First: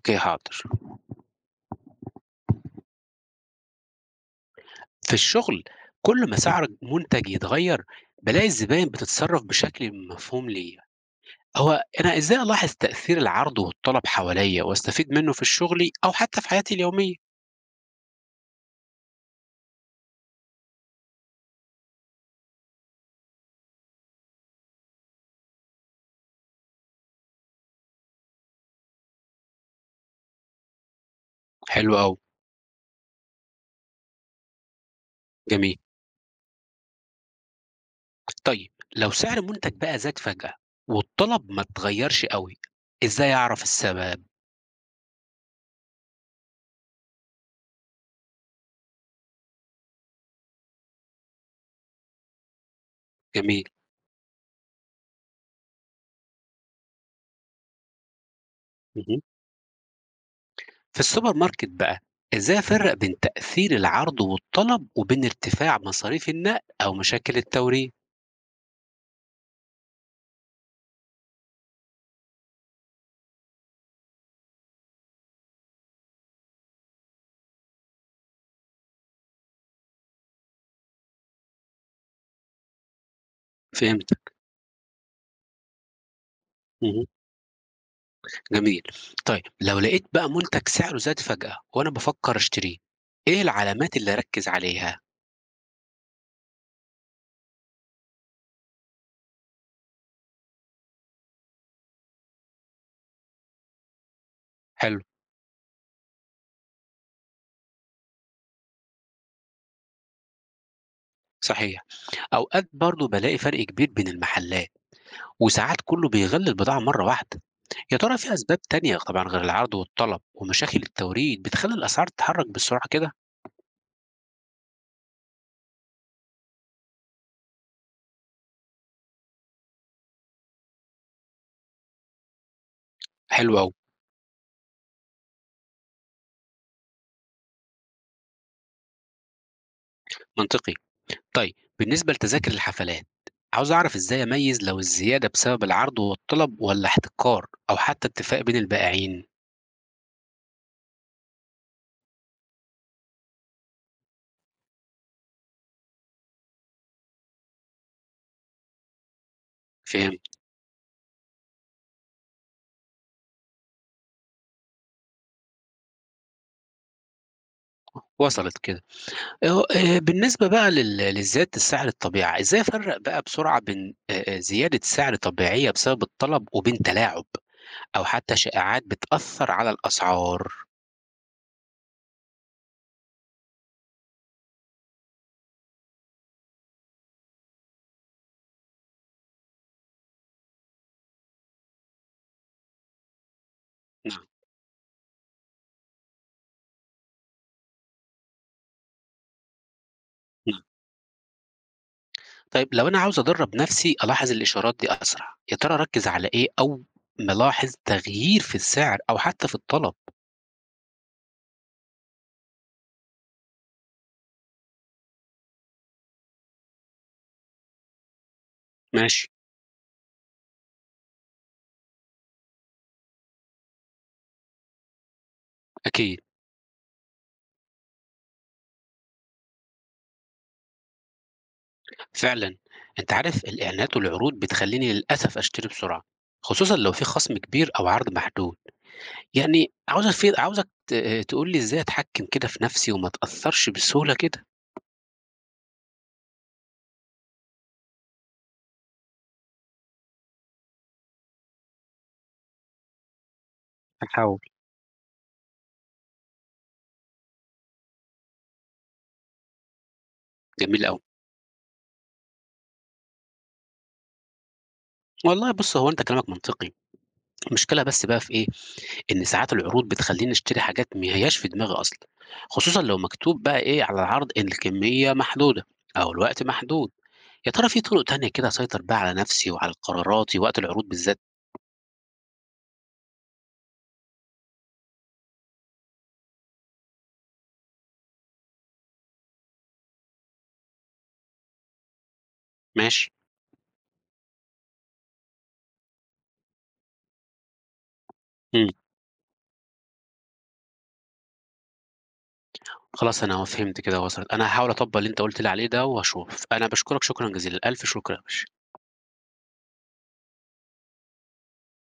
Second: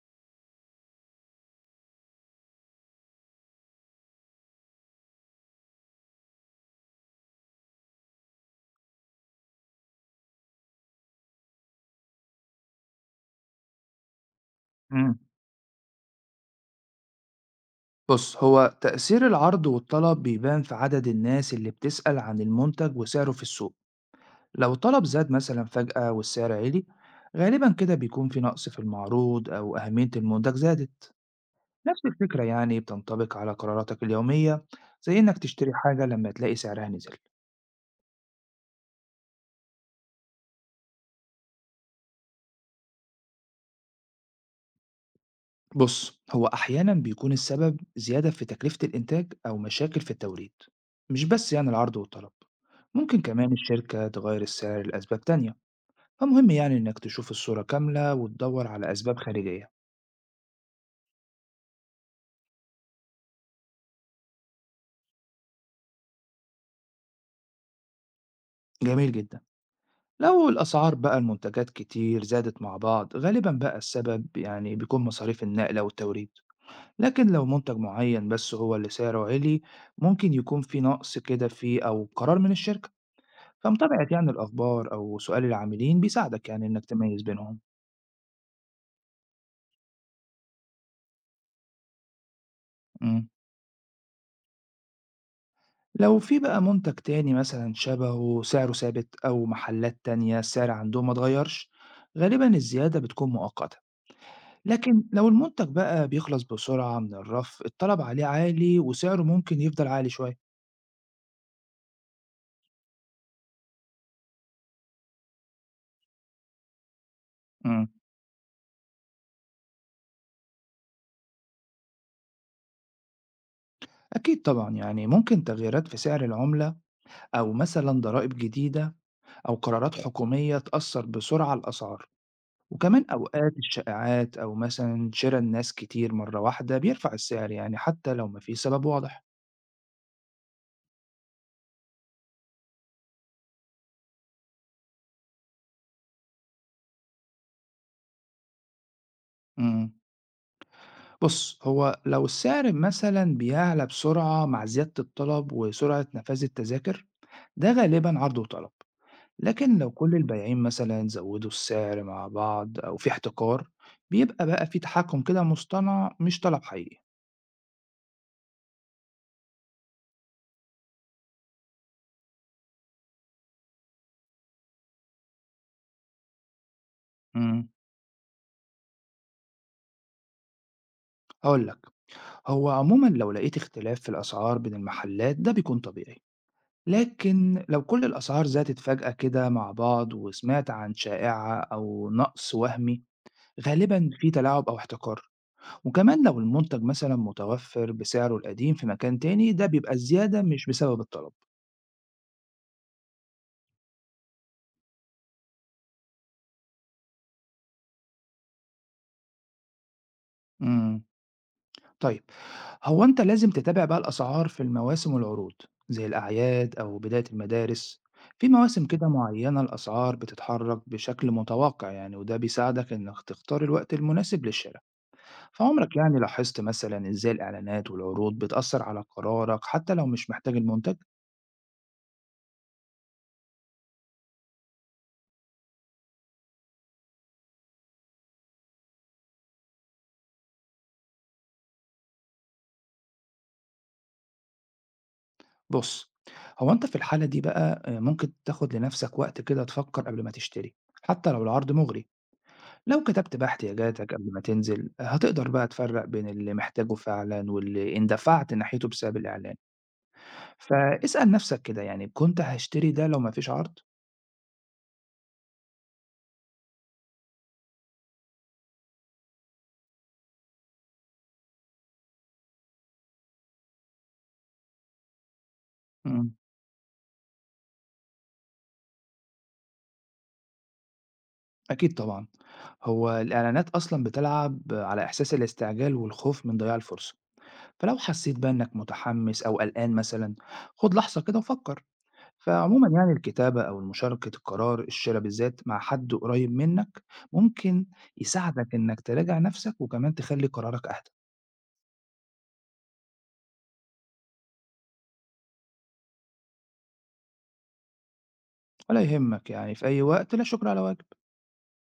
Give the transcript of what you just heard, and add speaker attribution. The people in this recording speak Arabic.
Speaker 1: أوكي حاضر. في الشغل كل ما سعر منتج يتغير بلاقي الزباين بتتصرف بشكل مفهوم ليا. هو أنا إزاي ألاحظ تأثير العرض والطلب حواليا وأستفيد
Speaker 2: إمم.
Speaker 1: منه في شغلي أو حتى في حياتي اليومية؟
Speaker 2: بُص، هو تأثير العرض والطلب بيبان في عدد الناس اللي بتسأل عن المنتج وسعره في السوق، لو الطلب زاد مثلًا فجأة والسعر عِلي، غالبًا كده بيكون في نقص في المعروض أو أهمية المنتج زادت.
Speaker 1: حلو
Speaker 2: نفس
Speaker 1: أوي.
Speaker 2: الفكرة يعني بتنطبق على قراراتك اليومية زي إنك تشتري
Speaker 1: جميل.
Speaker 2: حاجة لما تلاقي سعرها نزل.
Speaker 1: طيب لو سعر منتج بقى زاد فجأة والطلب ما اتغيرش قوي، إزاي أعرف السبب؟
Speaker 2: بُص، هو أحيانًا بيكون السبب زيادة في تكلفة الإنتاج أو مشاكل في التوريد، مش بس يعني العرض والطلب، ممكن كمان
Speaker 1: جميل.
Speaker 2: الشركة تغير السعر لأسباب تانية. فمهم يعني إنك تشوف الصورة كاملة وتدور على أسباب
Speaker 1: مهم.
Speaker 2: خارجية.
Speaker 1: في السوبر ماركت بقى، إزاي أفرق بين تأثير العرض والطلب وبين ارتفاع مصاريف النقل أو مشاكل التوريد؟
Speaker 2: جميل جدا. لو الأسعار بقى المنتجات كتير زادت مع بعض غالبا بقى السبب يعني بيكون مصاريف النقل أو التوريد، لكن لو منتج معين بس هو اللي سعره عالي ممكن يكون في نقص كده فيه أو قرار من الشركة. فمتابعة
Speaker 1: فهمت.
Speaker 2: يعني الأخبار أو سؤال العاملين بيساعدك يعني إنك
Speaker 1: مهم.
Speaker 2: تميز بينهم.
Speaker 1: جميل. طيب لو لقيت بقى منتج سعره زاد فجأة وأنا بافكر أشتريه،
Speaker 2: مم.
Speaker 1: إيه العلامات اللي أركّز عليها؟
Speaker 2: لو في بقى منتج تاني مثلا شبهه سعره ثابت أو محلات تانية السعر عندهم ما اتغيرش غالبا الزيادة بتكون مؤقتة،
Speaker 1: حلو،
Speaker 2: لكن لو المنتج بقى بيخلص بسرعة من الرف الطلب عليه عالي وسعره ممكن يفضل عالي شوية.
Speaker 1: صحيح. أوقات برضه بالاقي فرق كبير بين المحلات، وساعات كُلّه بيغلّي البضاعة مرّة واحدة.
Speaker 2: مم.
Speaker 1: يا ترى في أسباب تانية طبعًا غير العرض والطلب ومشاكل التوريد بتخلّي الأسعار تتحرّك بسرعة كده؟
Speaker 2: أكيد طبعا، يعني ممكن تغييرات في سعر العملة أو مثلا ضرائب جديدة أو قرارات حكومية تأثر بسرعة على الأسعار، وكمان أوقات
Speaker 1: حلو أوي،
Speaker 2: الشائعات أو مثلا شراء الناس كتير مرة واحدة بيرفع السعر يعني حتى لو مفيش سبب واضح.
Speaker 1: منطقي. طيب بالنسبة لتذاكر الحفلات، عاوز أعرف إزاي أميّز لو الزيادة بسبب العرض والطلب والّا احتكار أو حتى اتفاق بين البائعين؟
Speaker 2: مم. بص، هو لو السعر مثلا بيعلى بسرعة مع زيادة الطلب وسرعة نفاذ التذاكر ده غالبا عرض وطلب، لكن لو كل
Speaker 1: فهمت،
Speaker 2: البايعين مثلا زودوا السعر مع بعض أو في احتكار بيبقى بقى في تحكم كده مصطنع مش طلب حقيقي.
Speaker 1: وصلت كده. اهو، آه، بالنسبة بقى لزيادة السعر الطبيعة، إزاي أفرّق بقى بسرعة بين زيادة سعر طبيعية بسبب الطلب وبين تلاعب
Speaker 2: امم
Speaker 1: أو حتى شائعات بتأثّر على الأسعار؟
Speaker 2: هقول لك، هو عموما لو لقيت اختلاف في الأسعار بين المحلات ده بيكون طبيعي، لكن لو كل الأسعار زادت فجأة كده مع بعض وسمعت عن شائعة أو نقص وهمي غالبا
Speaker 1: نعم،
Speaker 2: في تلاعب أو احتكار، وكمان لو المنتج مثلا متوفر بسعره القديم في مكان تاني ده بيبقى الزيادة
Speaker 1: نعم.
Speaker 2: مش بسبب الطلب.
Speaker 1: طيب لو أنا عاوز أدرّب نَفْسي ألاحظ الإشارات دي أسرع، يا ترى أركّز على إيه أو نلاحظ تغيير في السعر أو حتى في الطلب؟
Speaker 2: امم طيب، هو أنت لازم تتابع بقى الأسعار في المواسم والعروض زي الأعياد أو بداية المدارس، في مواسم كده
Speaker 1: ماشي،
Speaker 2: معينة الأسعار بتتحرك بشكل متوقع يعني وده بيساعدك إنك تختار الوقت المناسب للشراء. فعمرك يعني
Speaker 1: أكيد.
Speaker 2: لاحظت مثلا إزاي الإعلانات والعروض بتأثر على قرارك حتى لو مش محتاج المنتج؟
Speaker 1: فعلًا، أنت عارف الإعلانات والعروض بتخلّيني للأسف أشتري بسرعة، خصوصًا لو في خَصم كبير أو عرض محدود. يعني عاوزك في عاوزك ت تقول لي إزاي أتحكّم كده في نَفْسي وما أتأثّرش بسهولة كده؟
Speaker 2: بص، هو أنت في الحالة دي بقى ممكن تاخد لنفسك وقت كده تفكر قبل ما تشتري، حتى لو العرض مغري. لو كتبت بقى احتياجاتك قبل ما
Speaker 1: هاحاول.
Speaker 2: تنزل هتقدر بقى تفرق بين اللي محتاجه فعلا واللي اندفعت ناحيته بسبب الإعلان.
Speaker 1: جميل أوي.
Speaker 2: فاسأل نفسك كده، يعني كنت هشتري ده لو مفيش عرض؟
Speaker 1: والله بُص، هو أنت كلامك منطقي، المشكلة بس بقى في إيه، إن ساعات العروض بتخلّيني أشتري حاجات ما هياش في دماغي أصلًا، خصوصًا لو مكتوب بقى إيه على العرض إن الكمية محدودة أو
Speaker 2: مم.
Speaker 1: الوقت محدود. يا ترى في طُرق تانية كده أسيطر بيها على نَفْسي وعلى قراراتي وقت العروض بالذات؟
Speaker 2: أكيد طبعا، هو الإعلانات أصلا بتلعب على إحساس الاستعجال والخوف من ضياع الفرصة، فلو حسيت بقى إنك متحمس أو قلقان مثلا خد لحظة كده وفكر. فعموما
Speaker 1: ماشي،
Speaker 2: يعني الكتابة أو مشاركة القرار الشراء بالذات مع حد قريب منك ممكن
Speaker 1: إمم،
Speaker 2: يساعدك إنك تراجع نفسك وكمان تخلي قرارك أهدى.
Speaker 1: خلاص أنا فهمت كده وصلت. أنا هاحاول أطبّق اللي أنت قُلت لي عليه ده وهاشوف. أنا باشكرك شكرًا جزيلًا، ألف شكر يا باشا.
Speaker 2: ولا يهمك، يعني في أي وقت، لا شكر على واجب.